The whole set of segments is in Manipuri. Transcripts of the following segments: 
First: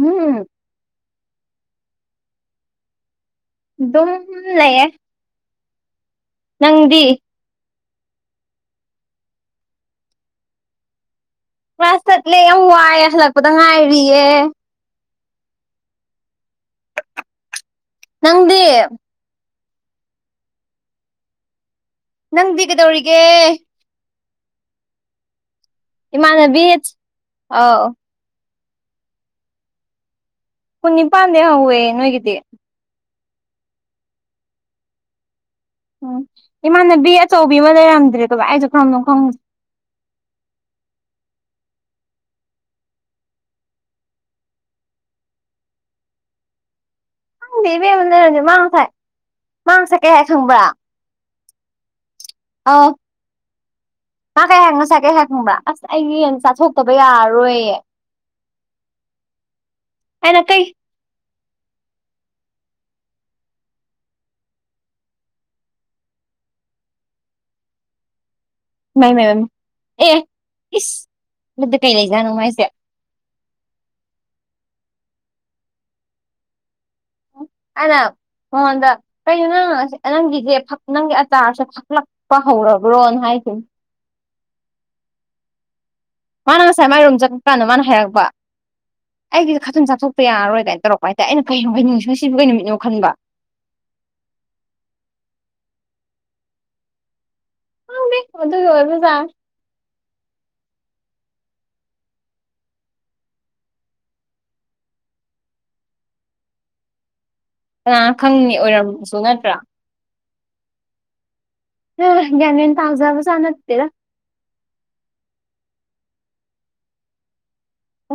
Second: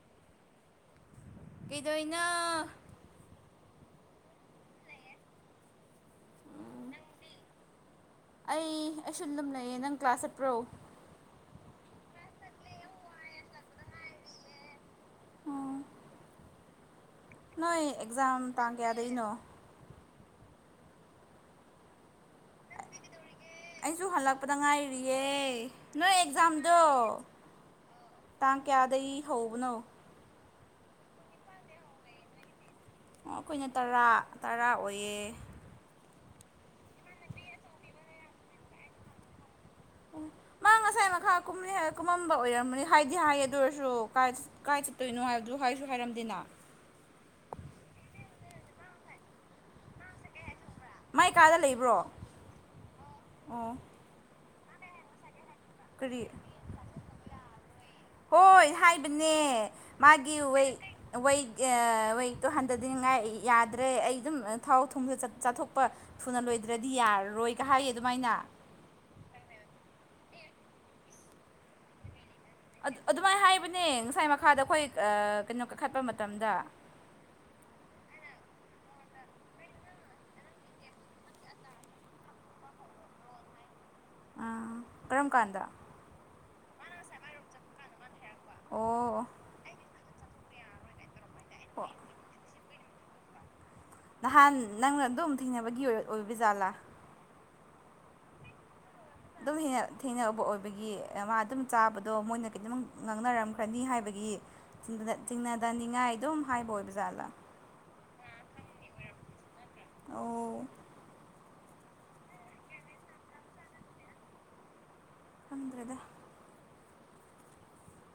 ꯎꯝ ꯀꯩꯗꯅ ꯑꯗꯨꯝ ꯂꯩꯌꯦꯦ ꯅꯪꯗꯤ ꯑꯩ ꯑꯩꯁꯨ ꯂꯨꯝ ꯂꯩꯑꯦ ꯅꯪ ꯀ꯭ꯂꯥꯁ ꯆꯠꯄ꯭ꯔꯣ ꯀ꯭ꯂꯥꯁ ꯆꯠꯂꯦ ꯌꯥꯝ ꯋꯥꯏꯑꯦ ꯍꯜꯂꯛꯄꯗ ꯉꯥꯏꯔꯤꯌꯦ ꯑꯣ ꯅꯣꯏ ꯑꯦꯛꯖꯥꯝ ꯅꯪꯗꯤ ꯇꯥꯡ ꯀꯌꯥꯗꯅꯣ ꯅꯪꯗꯤ ꯀꯩꯗꯧꯔꯤꯒꯦ ꯑꯩꯁꯨ ꯍꯜꯂꯛꯄꯗ ꯉꯥꯏꯔꯤꯌꯦ ꯅꯣꯏ ꯏꯃꯥꯅꯕꯤꯆ ꯑꯥꯎ ꯇ ꯀꯌꯥꯗꯩ ꯍꯧꯕꯅꯣ ꯀꯨꯟ ꯅꯤꯄꯥꯟꯗꯤ ꯍꯧꯋꯦ ꯅꯣꯏꯒꯤꯗꯤ ꯑꯣ ꯑꯩꯈꯣꯏꯅ ꯇꯔꯥ ꯇꯔꯥ ꯑꯣꯏꯌꯦ ꯎꯝ ꯏꯃꯥꯟꯅꯕꯤ ꯑꯆꯧꯕꯤ ꯑꯃ ꯂꯩꯔꯝꯗ꯭ꯔꯦꯗꯕ ꯑꯩꯁꯨ ꯈꯔꯝꯗꯧ ꯈꯪꯉꯦ ꯎ ꯃꯥ ꯉꯁꯥꯏ ꯃꯈꯥ ꯀꯨꯝꯃꯝꯕ ꯑꯣꯏꯔꯝꯕꯅꯤ ꯍꯥꯏꯗꯤ ꯍꯥꯏꯌꯦ ꯑꯗꯨ ꯑꯣꯏꯔꯁꯨ ꯀꯥꯏ ꯀꯥꯏ ꯆꯠꯇꯣꯏꯅꯣ ꯍꯥꯏꯕꯗꯨ ꯍꯥꯏ ꯀꯁꯨ ꯍꯥꯏꯔꯝꯗꯦꯅ ꯈꯪꯗꯦꯕꯦꯝꯕꯅꯔꯅꯦ ꯃꯥꯡꯁꯥꯏ ꯃꯥꯡ ꯉꯁꯥꯏ ꯀꯩ ꯍꯥꯏ ꯈꯪꯕ꯭ꯔꯥ ꯃꯥꯏ ꯀꯥꯗ ꯂꯩꯕ꯭ꯔꯣ ꯑ ꯑꯥ ꯉ ꯀꯩꯍꯥꯛ ꯉꯁꯥꯏ ꯀꯩꯍꯥꯛ ꯈꯪꯕ꯭ꯔ ꯑꯁ ꯑꯩ ꯀꯔꯤ ꯌꯦꯅ ꯆꯥꯊꯣꯛꯇꯕ ꯌꯥꯔꯣꯏꯌꯦ ꯍꯣꯏ ꯍꯥꯏꯕꯅꯦ ꯃꯥꯒꯤ ꯑꯩꯅ ꯀꯩ ꯋꯦꯛꯇꯣ ꯍꯟꯊꯗꯤꯅꯤꯡꯉꯥꯏ ꯌꯥꯗ꯭ꯔꯦ ꯑꯩ ꯑꯗꯨꯝ ꯊꯥꯎ ꯊꯨꯝꯁꯨ ꯆꯥꯊꯣꯛꯄ ꯊꯨꯅ ꯂꯣꯏ ꯍꯥꯏꯗ꯭ꯔꯗꯤ ꯌꯥꯔꯔꯣꯏ ꯀ ꯍꯥꯏꯌꯦ ꯑꯗꯨꯃꯥꯏꯅ ꯃꯥꯏ ꯃꯥꯏ ꯑꯦ ꯏꯁ ꯑꯗꯨꯗ ꯀꯩ ꯂꯩꯖꯥꯅꯅꯨꯡꯉꯥꯏꯁ ꯑꯗꯨꯃꯥꯏꯅ ꯍꯥꯏꯕꯅꯦ ꯉꯁꯥꯏ ꯃꯈꯥꯗ ꯑꯩꯈꯣꯏ ꯀꯩꯅꯣ ꯀꯥꯈꯠꯄ ꯃꯇꯝꯗ ꯑꯔ ꯃꯉꯣꯟꯗ ꯀꯩꯅꯣ ꯅꯪꯁ ꯅꯪꯒꯤꯁꯦ ꯅꯪꯒꯤ ꯑꯆꯥꯔꯁꯦ ꯐꯛꯂꯛꯄ ꯍꯧꯔꯕ꯭ꯔꯣꯅ ꯍꯥꯏ ꯣ ꯎ ꯀꯔꯝ ꯀꯥꯟꯗ ꯃꯥꯅ ꯉꯁꯥꯏ ꯃꯥꯏ ꯔꯨꯝꯝ ꯆꯠꯄ ꯀꯥꯟꯅꯣ ꯃꯥꯅ ꯍꯥꯏꯔꯛꯄ ꯑꯣ ꯑꯩꯒꯤꯁꯨ ꯈꯊꯤꯟ ꯆꯥꯊꯣꯛꯄ ꯌꯥꯔꯔꯣꯏꯗꯥꯏꯅ ꯇꯧꯔꯛꯄ ꯍꯥꯏꯦ ꯑꯩꯅ ꯀꯩꯅꯣ ꯍꯥꯏ ꯑꯣ ꯅꯤꯡꯁꯤꯡꯁꯤꯕꯒꯤ ꯅꯨꯃꯤꯠꯅꯣ ꯈꯟꯕ ꯅꯍꯥꯟ ꯅꯪꯅ ꯑꯗꯨꯝ ꯊꯦꯡꯅꯕꯒꯤ ꯑꯣꯏ ꯑꯣꯏꯕ ꯖꯥꯠꯂꯥ ꯍꯅꯦꯣ ꯑꯗꯨꯝ ꯊꯦꯡꯅꯕ ꯑꯣꯏ ꯑꯩꯒꯤ ꯃꯥ ꯑꯗꯨꯝ ꯆꯥꯕꯗꯣ ꯃꯣꯏꯅ ꯇ ꯉꯥꯡꯅꯔꯝꯈ꯭ꯔꯅꯤ ꯍꯥꯏꯕꯒꯤ ꯆꯤꯡ ꯆꯅꯤꯡꯉꯥꯏ ꯑꯗꯨꯝ ꯍꯥꯏꯕꯣꯏ ꯖꯥꯠꯂ ꯀꯅꯥꯅ ꯈꯪꯅꯤ ꯑꯣꯏꯔꯝꯁꯨ ꯅꯠꯇ꯭ꯔꯥ ꯑ ꯍ ꯅꯦꯦꯟ ꯇꯥꯎꯖꯕꯁꯅ ꯇꯔ ꯍꯪꯗ꯭ꯔꯗ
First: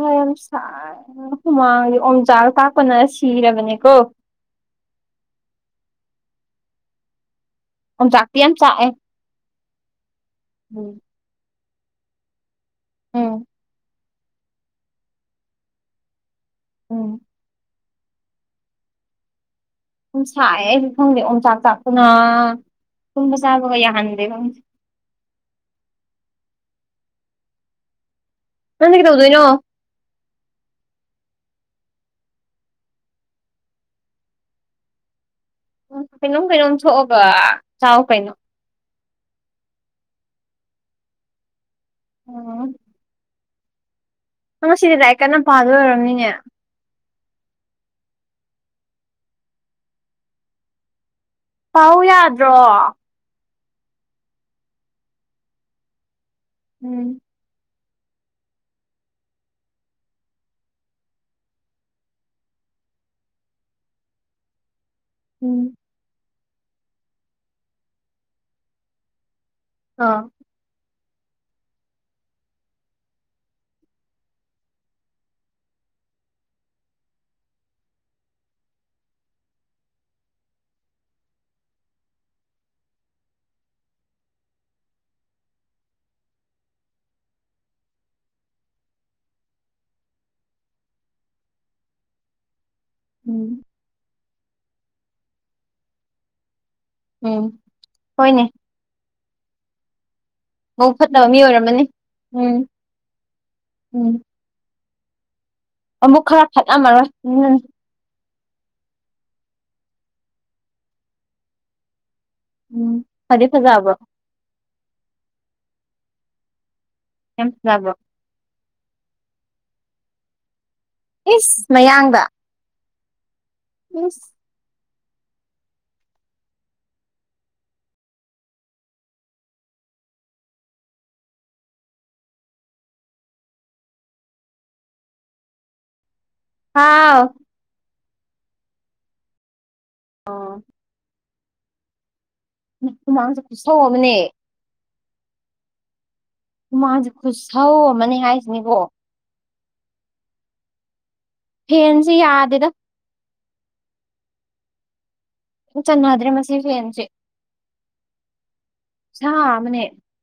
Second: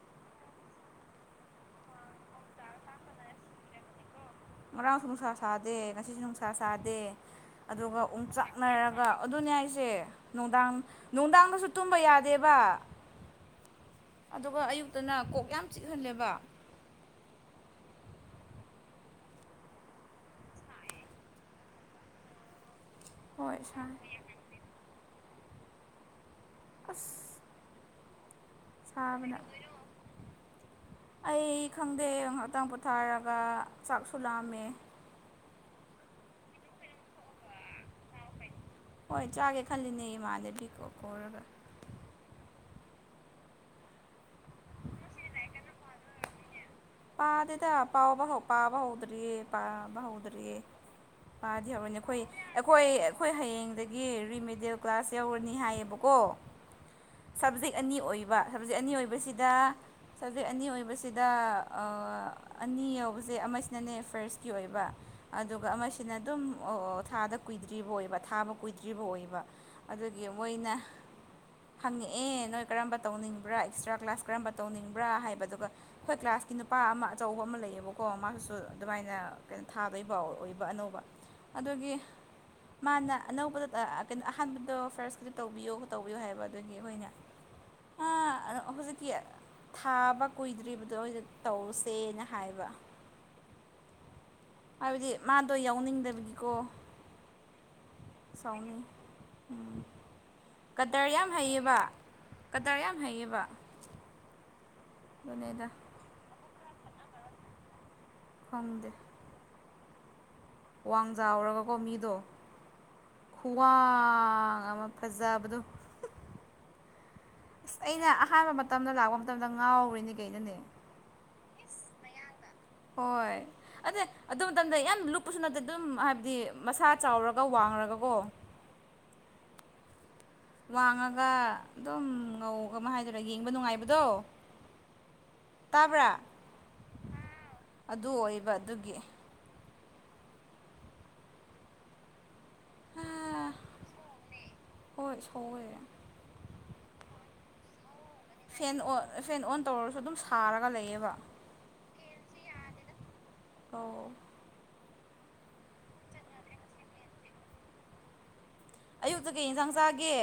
ꯑ ꯌꯥꯝ ꯁꯥꯏꯅ ꯍꯨꯃꯥꯡ ꯑꯣꯝꯖꯥ ꯀꯥꯛꯄꯅ ꯁꯤꯔꯕꯅꯦꯀꯣ ꯉꯥꯡꯁꯨ ꯅꯨꯡꯁꯥ ꯁꯥꯗꯦ ꯉꯁꯤꯁꯨ ꯅꯨꯡꯁꯥ ꯁꯥꯗꯦ ꯑꯗꯨꯒ ꯎ ꯑꯣꯝꯆꯥꯛꯇꯤ ꯌꯥꯝ ꯆꯥꯛꯑꯦ ꯆꯥꯛꯅꯔꯒ ꯑꯗꯨꯅꯦ ꯑꯩꯁꯦ ꯅꯨꯡꯗꯥꯡ ꯎꯝ ꯅꯨꯡꯗꯥꯡꯗꯁꯨ ꯇꯨꯝꯕ ꯌꯥꯗꯦꯕ ꯎꯝ ꯑꯗꯨꯒ ꯑꯌꯨꯛꯇꯅ ꯀꯣꯛ ꯌꯥꯝ ꯆꯤꯛꯍꯜꯂꯦꯕ ꯎꯝ ꯎꯨꯝꯁꯥꯏ ꯑꯩꯗꯤ ꯐꯪꯗꯦ ꯑꯣꯣꯡꯆꯥꯛ ꯆꯥꯛꯇꯅ ꯇꯕ ꯍꯣꯏ ꯁꯕꯒ ꯌꯥ ꯁꯥꯏ ꯍꯦꯕ ꯑꯁ ꯅꯪꯗꯤ ꯁꯥꯕꯅ ꯀꯩꯗꯧꯗꯣꯏꯅꯣ ꯑꯩ ꯈꯪꯗꯦ ꯉꯍꯥꯛꯇꯥꯡ ꯄꯣꯊꯥꯔꯒ ꯆꯥꯛꯁꯨ ꯂꯥꯝꯃꯦ ꯎꯝ ꯀꯩꯅꯣꯝ ꯀꯩꯅꯣꯝ ꯊꯣꯛꯑꯒ ꯆꯥꯎ ꯀꯩꯅꯣ ꯍꯣꯏ ꯆꯥꯒꯦ ꯈꯜꯂꯤꯅꯦ ꯏꯃꯥꯟꯅꯕꯤꯀꯣ ꯈꯧꯔꯒ ꯎꯝ ꯉꯁꯤꯗꯤ ꯂꯗꯥ ꯀꯟꯅ ꯄꯥꯗꯣꯏ ꯑꯣꯏꯔꯝꯅꯤꯅꯦ ꯄꯥꯗꯗ ꯄꯥꯎꯕꯕ ꯄꯥꯎꯕ ꯍꯎꯗ꯭ꯔꯤ ꯄꯥꯕ ꯍꯎꯗ꯭ꯔꯤ ꯄꯥꯗꯤ ꯄꯥꯎ ꯍꯧꯔꯅꯦ ꯑꯩꯈꯣꯏ ꯌꯥꯗ꯭ꯔꯣ ꯑꯩꯈꯣꯏ ꯑꯩꯈꯣꯏ ꯍꯌꯦꯡ ꯑꯗꯒꯤ ꯔꯤꯃꯤꯗꯦꯜ ꯀ꯭ꯂꯥꯁ ꯌꯧꯔꯅꯤ ꯍꯥꯏꯌꯦꯕꯀꯣ ꯎꯝ ꯁꯕꯖꯦꯛ ꯑꯅꯤ ꯑꯣꯏꯕ ꯁꯕꯖꯦꯛ ꯑꯅꯤ ꯑꯣꯏꯕꯁꯤꯗ ꯁꯕꯖꯦꯛ ꯑꯅꯤ ꯑꯣꯏꯕꯁꯤꯗ ꯑꯅꯤ ꯌꯧꯕꯁꯦ ꯑꯃꯁꯤꯅꯅꯦ ꯐꯔꯁꯀꯤ ꯑꯣꯏꯕ ꯎꯝ ꯑꯗꯨꯒ ꯑꯃꯁꯤꯅ ꯑꯗꯨꯝ ꯊꯥꯗ ꯀꯨꯏꯗ꯭ꯔꯤꯕ ꯑꯣꯏꯕ ꯊꯥꯕ ꯀꯨꯏꯗ꯭ꯔꯤꯕ ꯑꯣꯏꯕ ꯑꯥ ꯑꯗꯨꯒꯤ ꯃꯣꯏꯅ [unintelligible] ꯍꯪꯉꯛꯑꯦ ꯅꯣꯏ ꯀꯔꯝꯕ ꯇꯧꯅꯤꯡꯕ꯭ꯔꯥ ꯑꯦꯛꯁꯇ꯭ꯔꯥ ꯀ꯭ꯂꯥꯁ ꯀꯔꯝꯕ ꯇꯧꯅꯤꯡꯕ꯭ꯔꯥ ꯍꯥꯏꯕꯗꯨꯒ ꯑꯩꯈꯣꯏ ꯀ꯭ꯂꯥꯁ ꯅꯨꯄꯥ ꯑꯃ ꯑꯆꯧꯕ ꯑꯃ ꯂꯩꯌꯦꯕꯀꯣ ꯃꯥꯁꯤꯁꯨ ꯑꯗꯨꯃꯥꯏꯅ ꯀꯩꯅꯣ ꯊꯥꯗꯣꯏꯕ ꯑꯣꯏꯕ ꯑꯅꯧꯕ ꯑꯗꯨꯒꯤ ꯃꯥꯅ ꯑꯅꯧꯕꯗ ꯀꯩꯅꯣ ꯑꯍꯥꯟꯕꯗꯣ ꯐꯥꯔꯁꯀꯤꯗꯤ ꯇꯧꯕꯤꯌꯣ ꯇꯧꯕꯤꯌꯣ ꯍꯥꯏꯕ ꯑꯗꯨꯒꯤ ꯍꯣꯏꯅꯦ ꯑ ꯍꯧꯖꯤꯛꯀꯤ ꯊꯥꯕ ꯀꯨꯏꯗ꯭ꯔꯤꯕꯗꯣ ꯑꯩꯗꯛ ꯇꯧꯁꯦꯅ ꯍꯥꯏꯕ ꯎꯝ ꯍꯥꯏꯕꯗꯤ ꯃꯥꯗꯣ ꯌꯥꯎꯅꯤꯡꯗꯕꯒꯤꯀꯣ ꯎꯝ ꯍꯅꯦ ꯎꯝ ꯀꯇꯔ ꯐꯠꯇꯕ ꯌꯥꯝ ꯃꯤ ꯍꯩꯌꯦꯕ ꯑꯣꯏꯔꯝꯃꯅꯤ ꯎꯝ ꯀꯇꯔ ꯌꯥꯝ ꯍꯩꯌꯦꯕ ꯎꯝ ꯃꯅꯦꯗ ꯑꯃꯨꯛ ꯈꯔ ꯐꯠꯃꯔꯣꯏ ꯎꯝ ꯐꯪꯗ ꯋꯥꯡꯖꯥꯎꯔꯒꯀꯣ ꯃꯤꯗꯣ ꯎꯝ ꯐꯗꯤ ꯐꯖꯕ꯭ꯔꯣ ꯈꯨꯨꯋꯥꯡ ꯑꯃ ꯐꯖꯥꯗꯨ ꯌꯥꯝ ꯑꯁ ꯐꯖꯕ꯭ꯔꯣ ꯑꯩꯅ ꯑꯍꯥꯟꯕ ꯃꯇꯝꯗ ꯂꯥꯛꯄ ꯃꯇꯝꯗ ꯉꯥꯎꯔꯤꯅꯦ ꯀꯩꯅꯅꯦ ꯏꯁ ꯃꯌꯥꯡꯗ ꯍꯣꯏ ꯑꯗ ꯏꯁ ꯑꯗꯨꯝ ꯇꯗ ꯌꯥꯝ ꯂꯨꯞꯄꯁꯨ ꯅꯠꯇꯦ ꯑꯗꯨꯝ ꯍꯥꯏꯕꯗꯤ ꯃꯁꯥ ꯆꯥꯎꯔꯒ ꯋꯥꯡꯔꯒꯀꯣ ꯋꯥꯡꯉꯒ ꯑꯗꯨꯝ ꯉꯧ ꯑꯃ ꯍꯥꯏꯗꯔꯥ ꯌꯦꯡꯕ ꯅꯨꯡꯉꯥꯏꯕꯗꯣ ꯇꯥꯕ꯭ꯔꯥ ꯍꯥꯎ ꯑꯗꯨ ꯑꯣꯏꯕ ꯑꯗꯨꯒꯤ ꯑꯥ ꯍꯃꯥꯡꯁꯦ ꯈꯨꯠꯁꯧꯑꯕꯅꯦ ꯍꯣꯏ ꯁꯣꯛꯋꯦꯦ ꯃꯥ ꯈꯨ ꯁꯥꯥꯎ ꯃꯅꯤ ꯐꯦꯟ ꯑꯣ ꯐꯦꯟ ꯑꯣꯟ ꯇꯧꯔꯁꯨ ꯑꯗꯨꯝ ꯁꯥꯔꯒ ꯂꯩꯌꯦꯕ ꯐꯦꯟꯁꯤ ꯌꯥꯗꯗ ꯑꯣ ꯆꯅꯗ꯭ꯔꯦ ꯃꯁꯤ ꯐꯦꯟꯁꯦ ꯑꯌꯨꯛꯇ ꯁꯥ ꯀꯩ ꯌꯦꯟꯁꯥꯡ ꯆꯥꯒꯦ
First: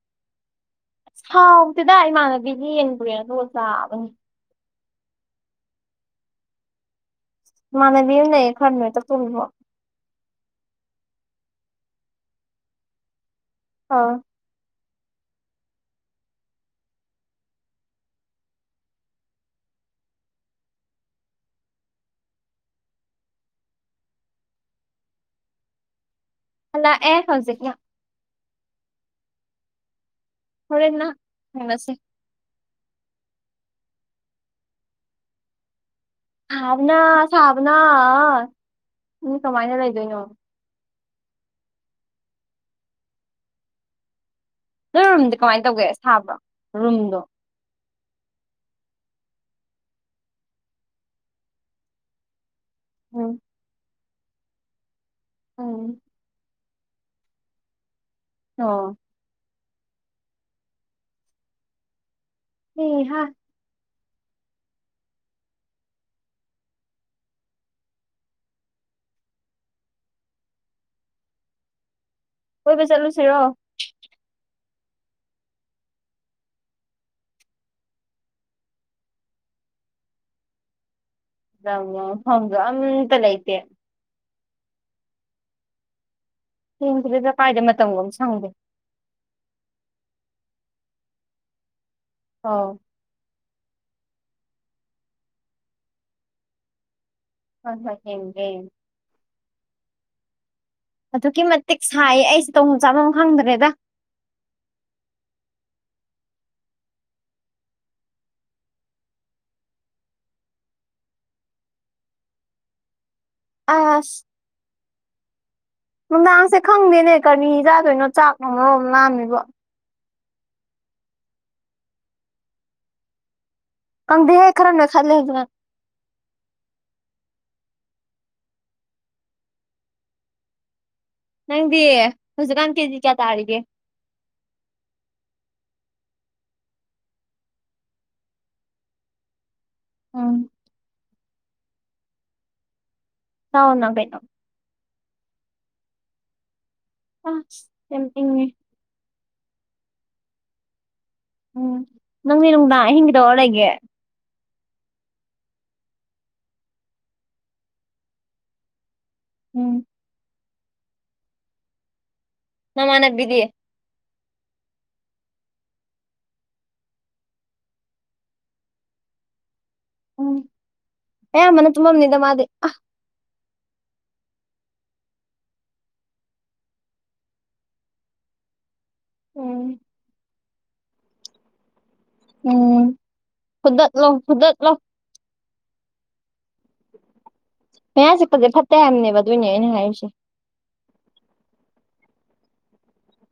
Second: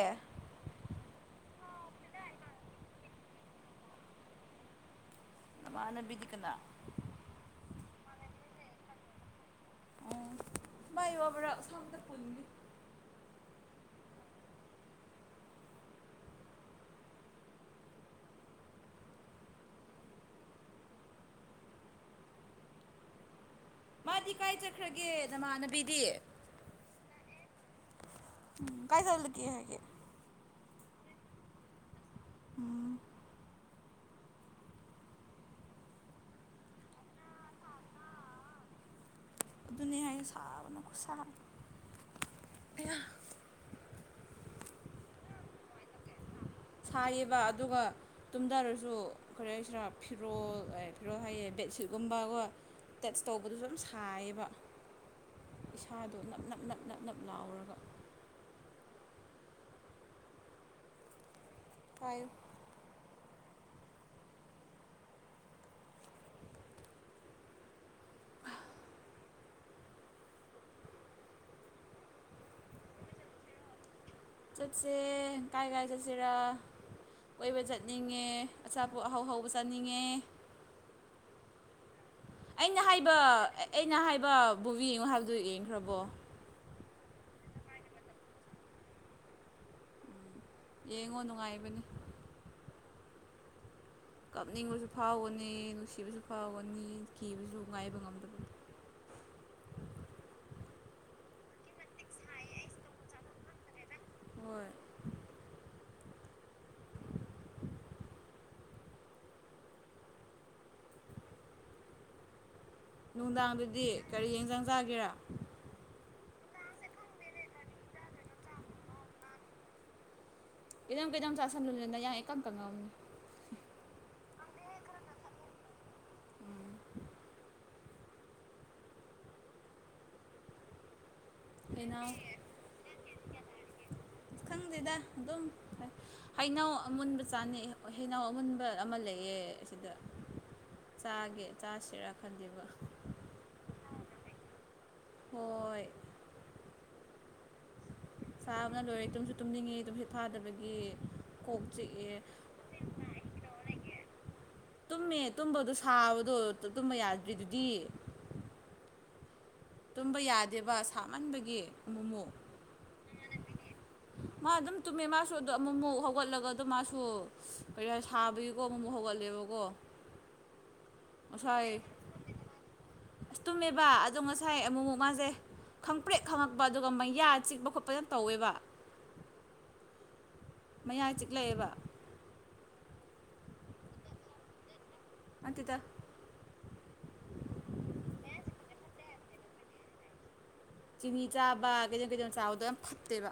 ꯃꯥꯎ ꯁꯤꯗ ꯏꯃꯥꯟꯅꯕꯤꯒꯤ ꯌꯦꯡꯗꯨꯔꯦ ꯑꯗꯣ ꯆꯥꯕꯅꯤ ꯅꯃꯅꯝꯕꯤꯗꯤꯀꯅ ꯃꯅ ꯃꯤꯝ ꯅ ꯑꯦꯈꯔꯅ ꯇ ꯄꯨꯕꯣ ꯑꯣ ꯃꯥꯏꯌꯕ꯭ꯔꯥ ꯁꯥꯡꯗ ꯄꯨꯅꯤ ꯑꯥ ꯃꯥꯗꯤ ꯀꯥꯏ ꯆꯠꯈ꯭ꯔꯒꯦ ꯅꯃꯥꯟꯅꯕꯤꯗꯤ ꯍꯜ ꯂꯥꯛꯑ ꯍꯧꯖꯤꯛꯅ ꯎꯝ ꯀꯥꯏ ꯆꯠꯂ ꯀ ꯍꯥꯏꯒ ꯍꯣꯔꯦꯟꯅ ꯐꯅꯁꯤ ꯎꯝ ꯁꯥꯕꯅ ꯁꯥꯕꯅ ꯅ ꯀꯃꯥꯏꯅ ꯑꯗꯨꯅꯦ ꯍꯥꯏ ꯂꯩꯗꯣꯏꯅꯣ [unintelligible] ꯅꯣꯏꯔꯣꯝꯗꯤ ꯀꯃꯥꯏꯅ ꯇꯧꯒꯦ ꯁꯥꯕ꯭ꯔꯣ ꯔꯨꯝꯗꯣ ꯁꯥꯏꯌꯦꯕ ꯑꯗꯨꯒ ꯇꯨꯝꯊꯔꯁꯨ ꯀꯔꯤ ꯍꯥꯏꯁꯤꯔꯥ ꯐꯤꯔꯣꯜ ꯐꯤꯔꯣꯜ ꯍꯥꯏꯌꯦ ꯕꯦꯠꯁꯤꯠꯀꯨꯝꯕꯀꯣ ꯇꯠꯆ ꯎꯝ ꯇꯧꯕꯗꯨꯁꯨ ꯌꯥꯝ ꯁꯥꯏꯌꯦꯕ ꯎꯝ ꯏꯁꯥꯗꯣ ꯅꯞ ꯅꯞ ꯅꯞ ꯅꯞ ꯅꯞ ꯂꯥꯎꯔꯒ ꯑ ꯍꯥꯏꯌ ꯍꯝ ꯍꯥ ꯀꯣꯏꯕ ꯆꯠꯂꯨꯁꯤꯔꯣ ꯆꯠꯁꯦ ꯀꯥꯏ ꯀꯥꯏ ꯆꯠꯁꯤꯔ ꯀꯕ ꯆꯠꯅꯤꯡꯉꯦ ꯑꯆꯥꯄꯣꯠ ꯑꯍꯥꯎ ꯍꯧꯕ ꯆꯠꯅꯤꯡꯉꯦ ꯑꯃ ꯑꯩꯅ ꯍꯥꯏꯕ ꯑꯩꯅ ꯍꯥꯏꯕ ꯕꯣꯕꯤ ꯌꯦꯡꯉꯣ ꯍꯥꯏꯕꯗꯨ ꯌꯦꯡꯈ꯭ꯔꯕꯣ ꯁꯤꯗꯗ ꯀꯥꯏꯗ ꯃꯇꯝꯒꯨꯝ ꯑꯃ ꯁꯪꯗꯦ ꯌꯦꯡꯉꯣ ꯅꯨꯡꯉꯥꯏꯕꯅꯤ ꯑꯥꯎ ꯀꯥꯞꯅꯤꯡꯕꯁꯨ ꯐꯥꯎꯒꯅꯤ ꯅꯨꯡꯁꯤꯕꯁꯨ ꯐꯥꯎꯒꯅꯤ ꯀꯤꯕꯁꯨ ꯍꯣꯏ ꯉꯥꯏꯕ ꯍꯣꯏ ꯌꯦꯡꯒꯦ ꯉꯝꯗꯕꯅꯤ ꯌꯦꯡꯒꯦ ꯑꯗꯨꯛꯀꯤ ꯃꯇꯤꯛ ꯁꯥꯏ ꯑꯩꯁꯦ ꯇꯣꯡꯐꯝ ꯆꯥꯐꯝ ꯈꯪꯗ꯭ꯔꯦꯗ ꯍꯣꯏ ꯅꯨꯡꯗꯥꯡꯗꯨꯗꯤ ꯑꯁ ꯀꯔꯤ ꯌꯦꯡꯖꯥꯡ ꯆꯥꯒꯦꯔꯥ ꯅꯨꯡꯗꯥꯡꯁꯦ ꯈꯪꯗꯦꯅꯦ ꯀꯔꯅꯤꯤ ꯆꯥꯗꯣꯏꯅꯣ ꯆꯥꯛ ꯑꯃꯣꯡꯔꯣꯝ ꯂꯥꯝꯃꯤꯕ ꯀꯗ ꯀꯗꯪ ꯑꯃꯁꯁꯅ ꯂ ꯂ ꯌꯥ ꯑꯦ ꯀꯝ ꯀ ꯗꯤ ꯌꯥꯦ ꯈꯔꯅ ꯈꯂ ꯑꯗꯨ ꯅꯪꯗꯤ ꯍꯩꯅꯧ ꯍꯧꯖꯤꯛꯀꯥꯟ ꯀꯦꯖꯤ ꯀꯌꯥ ꯇꯥꯔꯤꯒꯦ ꯍꯩꯩꯅꯎ ꯑꯃꯨꯟꯕ ꯆꯥꯅꯩ ꯍꯅꯥꯎ ꯑꯃꯨꯟꯕ ꯑꯃ ꯂꯩꯌꯦ ꯑꯁꯤꯗ ꯑꯝ ꯆꯥꯒꯦ ꯆꯥꯁꯤꯔꯥ ꯈꯟꯗꯦꯕ ꯑ ꯅꯪ ꯀꯩꯅꯅ ꯍꯣꯏ ꯑ ꯆꯥꯕꯅ ꯂꯣꯏꯔꯦ ꯇꯨꯝꯁꯨ ꯇꯨꯝꯅꯤꯡꯉꯦ ꯇꯨꯝꯁꯨ ꯊꯥꯗꯕꯒꯤ ꯎꯝ ꯅꯪꯗꯤ ꯅꯨꯡꯗꯥꯡ ꯑꯍꯤꯡꯒꯤꯗꯧꯔ ꯂꯩꯒꯦ ꯇꯨꯝꯃꯦ ꯇꯨꯝꯕꯗꯣ ꯁꯥꯕꯗꯣ ꯇꯨꯝꯕ ꯌꯥꯗ꯭ꯔꯤꯗꯨꯗꯤ ꯎꯝ ꯇꯨꯝꯕ ꯌꯥꯗꯦꯕ ꯁꯥꯞꯃꯟꯕꯒꯤ ꯑꯃꯨꯃꯨ ꯃꯥꯃꯥꯅꯕꯤꯗꯤ ꯃꯥ ꯑꯗꯨꯝ ꯇꯨꯝꯃꯦ ꯃꯥꯁꯨ ꯑꯗꯣ ꯑꯃꯨꯛꯃꯨꯛ ꯍꯧꯒꯠꯂꯒ ꯑꯗꯨꯝ ꯃꯥꯁꯨ ꯀꯔꯤ ꯁꯥꯕꯒꯤꯀꯣ ꯑꯃꯃꯨꯛ ꯍꯧꯒꯠꯂꯦꯕꯀꯣ ꯎꯝ ꯑꯌꯥꯝꯕꯅ ꯉꯁꯥꯏ ꯇꯨꯝꯃꯝꯅꯤꯗ ꯃꯥꯗꯤ ꯑ ꯑꯁ ꯇꯨꯝꯃꯦꯕ ꯑꯗꯣ ꯉꯁꯥꯏ ꯑꯃꯨꯛ ꯃꯨꯛ ꯃꯥꯁ‌ꯦ ꯈꯪꯄ꯭ꯔꯦꯛ ꯈꯪꯉꯛꯄ ꯑꯗꯨꯒ ꯃꯩꯌꯥ ꯆꯤꯛꯄ ꯈꯣꯠꯄꯗ ꯇꯧꯋꯦꯕ ꯎꯝ ꯃꯌꯥ ꯆꯤꯛꯂꯛꯑꯦꯕ ꯎꯝ ꯐꯨꯗꯠꯂꯣ ꯐꯨꯗꯠꯂꯣ ꯅꯥꯠꯇꯦꯗꯥ ꯃꯌꯥ ꯆꯤꯛꯄꯁꯦ ꯐꯠꯖꯇ‌ꯦ ꯍꯥꯏꯅꯦꯕ ꯑꯗꯨꯏꯅꯦ ꯑꯩꯅ ꯍꯥꯏꯔꯤꯁꯦ ꯆꯤꯅꯤ ꯆꯥꯕ ꯀꯩꯗ‌ꯣꯝ ꯀꯩꯗꯣ ꯆꯥꯕꯗꯣ ꯌꯥꯝ ꯐꯠꯇꯦꯕ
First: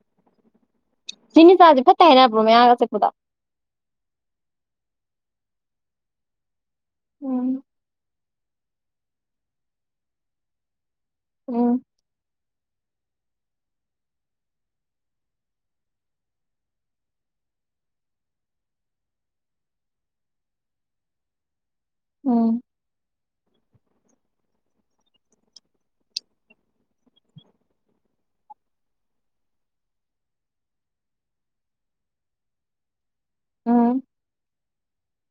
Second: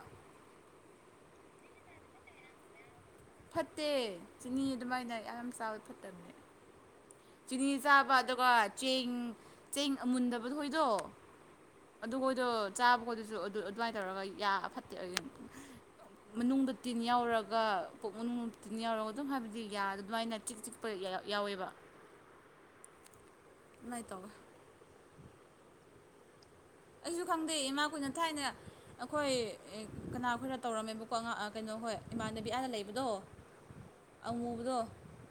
ꯆꯤꯅꯤ ꯆꯥꯕꯁꯦ ꯐꯠꯇ‌ꯦ ꯍꯥꯏꯅꯕ꯭ꯔꯣ ꯃꯌꯥꯒ ꯆꯤꯛꯄꯗ ꯐꯠꯇꯦ ꯆꯤꯅꯤ ꯑꯗꯨꯃꯥꯏꯅ ꯌꯥꯝ ꯆꯕ ꯐꯠꯇꯕꯅꯦ ꯎꯝ ꯆꯤꯅꯤ ꯆꯥꯕ ꯑꯗꯨꯒ ꯆꯦꯡ ꯆꯦꯡ ꯑꯃꯨꯟꯗꯕ ꯍꯣꯏꯗꯣ ꯎꯝ ꯑꯗꯨꯈꯣꯏꯗꯣ ꯆꯥꯕ ꯈꯣꯏꯗꯁꯨ ꯑꯗꯨ ꯑꯗꯨꯃꯥꯏꯅ ꯇꯧꯔꯒ ꯌꯥ ꯐꯠꯇꯦ ꯃꯅꯨꯡꯗ ꯇꯤꯟ ꯌꯥꯎꯔꯒ ꯄꯨꯛ ꯃꯅꯨꯡ ꯃꯨꯇꯤꯟ ꯌꯥꯎꯔꯒ ꯑꯗꯨꯝ ꯍꯥꯏꯕꯗꯤ ꯌꯥ ꯑꯗꯨꯃꯥꯏꯅ ꯆꯤꯛ ꯆꯤꯛꯄ ꯌꯥꯎꯋꯦꯕ ꯎꯝ ꯑꯗꯨꯃꯥꯏꯏ ꯇꯧꯕ ꯑꯩꯁꯨ ꯈꯪꯗꯦ ꯏꯃꯥ ꯈ‌ꯣꯏꯅ ꯊꯥꯏꯅ ꯑꯩꯈꯣꯏ ꯀꯅꯥ ꯈ‌ꯣꯏꯅ ꯇꯧꯔꯝꯃꯦꯕꯀꯣ ꯀꯩꯅꯣ ꯑꯍꯣꯏ ꯏꯃꯥꯟꯅꯕꯤ ꯑꯥꯗ ꯂꯩꯕꯗꯣ ꯎꯝ ꯑꯪꯉꯨꯕꯗꯣ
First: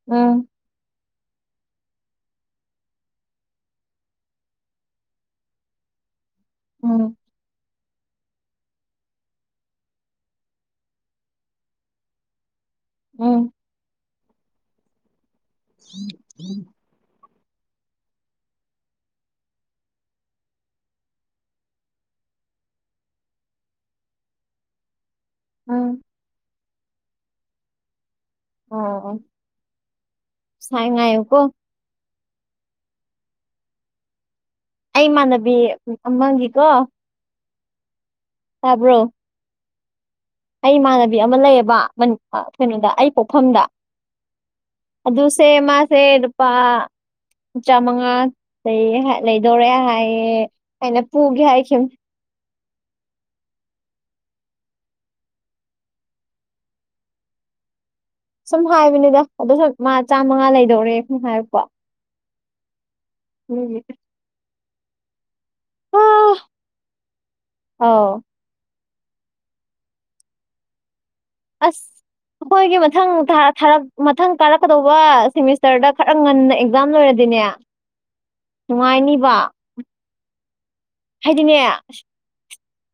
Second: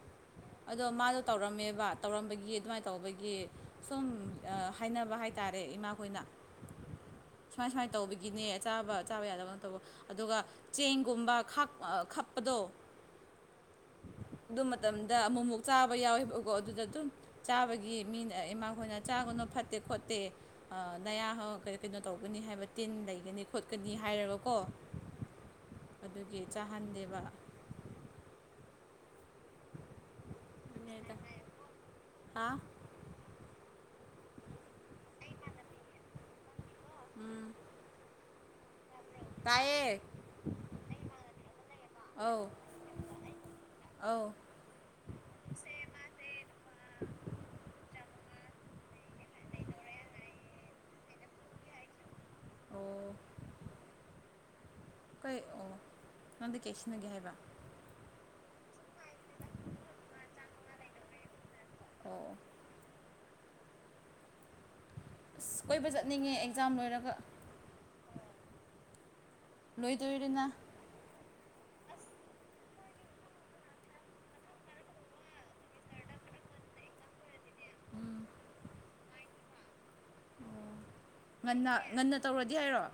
ꯎꯝ ꯑꯗꯣ ꯃꯥꯗꯣ ꯇꯧꯔꯝꯃꯦꯕ ꯇꯧꯔꯝꯕꯒꯤ ꯑꯗꯨꯃꯥꯏꯅ ꯇꯧꯕꯒꯤ ꯁꯨꯝ ꯍꯥꯏꯅꯕ ꯍꯥꯏꯇꯥꯔꯦ ꯏꯃꯥꯈꯣꯏꯅ ꯎꯝ ꯁꯨꯃꯥꯏ ꯁꯨꯃꯥꯏ ꯇꯧꯕꯒꯤꯅꯦ ꯆꯥꯕ ꯆꯥꯕ ꯌꯥꯗꯕ ꯇꯧꯕ ꯑꯗꯨꯒ ꯆꯦꯡꯒꯨꯝꯕ ꯈꯥꯛꯄ ꯈꯞꯄꯗꯣ ꯎꯝ ꯑꯗꯨ ꯃꯇꯝꯗ ꯑꯃꯨꯛꯃꯨꯛ ꯆꯥꯕ ꯌꯥꯎꯋꯦꯕꯀꯣ ꯑꯗꯨꯗ ꯑꯗꯨꯝ ꯆꯥꯕꯒꯤ ꯃꯤꯅ ꯏꯃꯥꯈꯣꯏꯅ ꯆꯥꯒꯅꯨ ꯐꯠꯇꯦ ꯈꯣꯠꯇꯦ ꯅꯌꯥ ꯀꯩꯅꯣ ꯇꯧꯒꯅꯤ ꯍꯥꯏꯕ ꯇꯤꯟ ꯂꯩꯒꯅꯤ ꯈꯣꯠꯀꯅꯤ ꯍꯥꯏꯔꯒꯀꯣ ꯎꯝ ꯑꯗꯨꯒꯤ ꯆꯥꯍꯟꯗꯦꯕ ꯑꯥ ꯑꯥ ꯁꯥꯏ ꯉꯥꯏꯑ‌ꯣ ꯀꯣ ꯍꯥ ꯑꯩꯃꯥꯟꯅꯕꯤ ꯑꯃꯥ ꯒꯤꯀꯣ ꯎꯝ ꯇꯥꯕ꯭ꯔꯣ ꯇꯥꯏꯌꯦ ꯑꯩ ꯏꯃꯥꯟꯅꯕꯤ ꯑꯃ ꯂꯩꯌꯦꯕ ꯃꯥꯏ ꯅꯨꯄꯥ ꯑꯧ ꯀꯩꯅꯣꯗ ꯑꯩ ꯄꯣꯛꯐꯝꯗ ꯑꯧ ꯑꯗꯨꯗꯨꯁ‌ꯦ ꯃꯥꯁꯦ ꯅꯨꯄꯥ ꯆꯥꯝꯃꯥꯉꯥ ꯂꯩ ꯂꯩꯗꯧꯔꯦ ꯍꯥꯏꯌꯦ ꯑꯩꯅ ꯄꯨꯒꯦ ꯍꯥꯏꯈꯤꯕꯅꯦ ꯑꯣ ꯀꯩ ꯑꯣ ꯅꯪ ꯗꯤ ꯀꯩ ꯁꯤꯖꯤꯟ ꯅꯥꯒꯦ ꯍꯥꯏꯕꯥ꯫ ꯁꯨꯝ ꯍꯥꯏꯕꯅꯤꯗ ꯑꯗꯨꯁꯨ ꯃꯥ ꯆꯥꯝꯃꯉꯥ ꯂꯩꯗꯧꯔꯦ ꯁꯨꯝ ꯍꯥꯏꯔꯛꯄꯥ ꯑꯣ ꯗꯨꯒꯤ ꯑꯁ ꯀꯣꯏꯕ ꯆꯠꯅꯤꯡꯉꯦ ꯑꯦꯛꯖꯥꯝ ꯂꯣꯏꯔꯒ ꯑꯧ ꯂꯣꯏ ꯗꯣꯔꯦ ꯗꯅꯥ ꯑꯁ ꯑꯩꯈꯣꯏꯒꯤ ꯃꯊꯪ ꯊꯥ ꯊꯥꯔꯛ ꯃꯊꯪ ꯀꯥꯔꯛꯀꯗꯧꯕ ꯁꯦꯝꯃꯤꯁꯇ꯭ꯔꯗ ꯈꯔ ꯉꯟꯅ ꯑꯦꯛꯖꯥꯝ ꯂꯣꯏꯔꯗꯤꯅꯦ ꯎꯝ ꯅꯨꯡꯉꯥꯏꯅꯤꯕ ꯍꯥꯏꯗꯤꯅꯦ ꯉꯟꯅ ꯉꯟꯅ ꯇꯧꯔꯗꯤ ꯍꯥꯏꯔꯣ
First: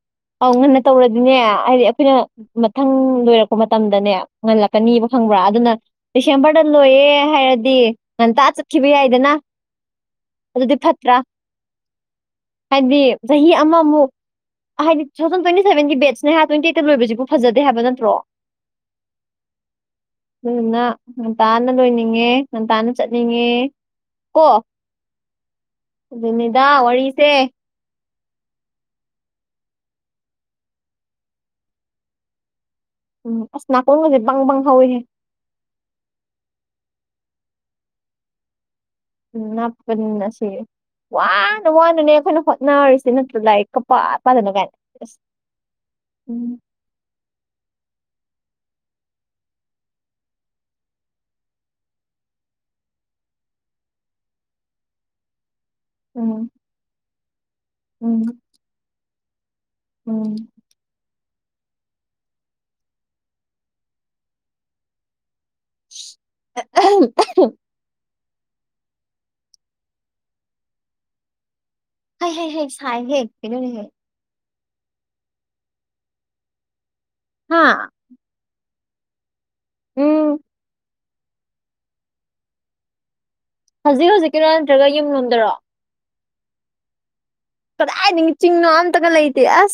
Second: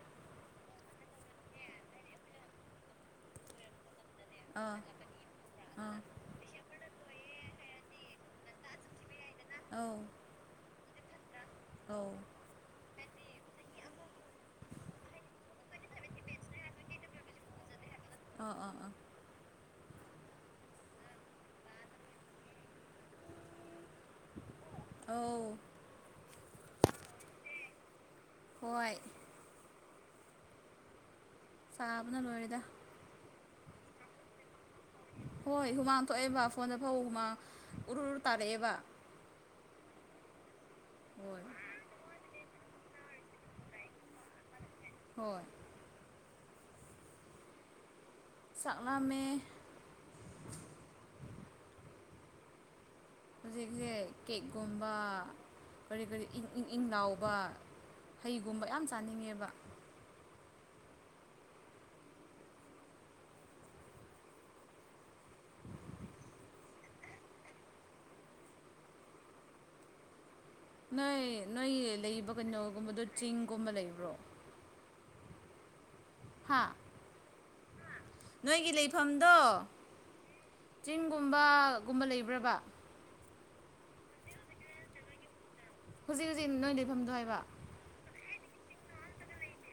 ꯑꯧ ꯉꯟꯅ ꯇꯧꯔꯗꯤꯅꯦ ꯍꯥꯏꯗꯤ ꯑꯩꯈꯣꯏꯅ ꯃꯊꯪ ꯂꯣꯏꯔꯛꯄ ꯃꯇꯝꯗꯅꯦ ꯑꯥ ꯉꯜꯂꯛꯀꯅꯤꯕ ꯈꯪꯕ꯭ꯔꯥ ꯑꯗꯨꯅ ꯑꯥ ꯗꯤꯁꯦꯝꯕ꯭ꯔꯗ ꯂꯣꯏꯌꯦ꯫ ꯍꯥꯏꯔꯗꯤ ꯉꯟꯇꯥ ꯆꯠꯈꯤꯕ ꯌꯥꯏꯗꯅ ꯑꯧ ꯑꯗꯨꯗꯤ ꯐꯠꯇ꯭ꯔꯥ ꯑꯨ ꯍꯥꯏꯗꯤ ꯆꯍꯤ ꯑꯃꯃꯨꯛ ꯍꯥꯏꯗꯤꯨ ꯊꯥꯎꯖꯟ ꯇ꯭ꯦꯟꯇꯤ ꯁꯚꯦꯟ ꯦꯠꯁꯅꯦ ꯍꯥꯏ ꯇ꯭ꯋꯇꯤ ꯑꯩꯠꯇ ꯂꯣꯏꯕꯁꯤꯕꯨ ꯐꯖꯗꯦ ꯍꯥꯏꯕꯅ ꯑꯥ ꯑꯥ ꯑꯥ ꯑꯗꯨꯅ ꯉꯟꯇꯥꯅ ꯂꯣꯏꯅꯤꯡꯉꯦ ꯉꯟꯇꯥꯅ ꯆꯠꯅꯤꯡꯉꯦ ꯑ ꯅꯤꯗꯥ ꯋꯥꯔꯤꯁꯦ ꯍꯣꯏ ꯁꯥꯕꯅ ꯂꯣꯏꯋꯗ ꯅꯅꯥ ꯀꯣꯡ ꯉꯖꯤꯦꯕ ꯍꯣꯏ ꯍꯨꯃꯥꯡ ꯊꯣꯛꯑꯦꯕ ꯐꯣꯟꯗ ꯐꯧ ꯍꯨꯃꯥꯡ ꯎꯔꯔ ꯇꯥꯔꯛꯑꯦꯕ ꯎ ꯅꯥꯞꯄꯟ ꯑꯁꯤ ꯍꯣꯏ ꯋꯥꯅ ꯋꯥꯅꯅꯦ ꯑꯩꯈꯣꯏꯅ ꯅꯅꯥꯁꯤ ꯅꯠꯇ ꯂꯥꯏ ꯀ ꯄ ꯄ ꯑꯗꯨꯅꯒꯥꯏꯅꯦ ꯍꯣꯏ ꯎꯝ ꯆꯛꯂꯝꯃꯦ ꯍꯧꯖꯤꯛꯁꯦ ꯀꯦꯛꯀꯨꯝꯕ ꯀꯔꯤ ꯀꯔꯤ ꯏꯪ ꯎꯝ ꯏꯪ ꯏꯪ ꯂꯥꯎꯕ ꯎꯝ ꯍꯩꯒꯨꯝꯕ ꯌꯥꯝ ꯆꯥꯅꯤꯡꯉꯦꯕ ꯎꯝ ꯑꯍꯝ ꯅꯣꯏ ꯅꯣꯏ ꯍꯩ ꯂꯩꯕ ꯍꯩ ꯍꯩ ꯀꯩꯅꯣꯒꯨꯝꯕꯗꯣ ꯁꯥꯏꯍꯦ ꯆꯤꯡꯒꯨꯝꯕ ꯀꯩꯅꯣꯅꯦꯍꯦ ꯂꯩꯕ꯭ꯔꯣ ꯍꯥꯥ ꯍꯥꯥ ꯑꯩꯒꯤ ꯂꯩꯐꯝꯗꯣ ꯎꯝ ꯆꯤꯡꯒꯨꯝꯕ ꯒꯨꯝꯕ ꯂꯩꯕ꯭ꯔꯕ ꯍꯧꯖꯤꯛ ꯍꯧꯖꯤꯛꯀꯤꯔꯣ ꯅꯠꯇ꯭ꯔꯒ ꯌꯨꯝ ꯌꯣꯝꯗꯔꯣ ꯍꯧꯖꯤꯛꯖꯤꯛ ꯅꯣꯏ ꯂꯩꯏꯐꯝꯗꯣ ꯍꯥꯏꯕ ꯀꯗ ꯍꯥꯏ ꯅꯤꯡ ꯆꯤꯡꯅꯣ ꯑꯃꯇꯥ ꯂꯩꯇꯦ ꯑꯁ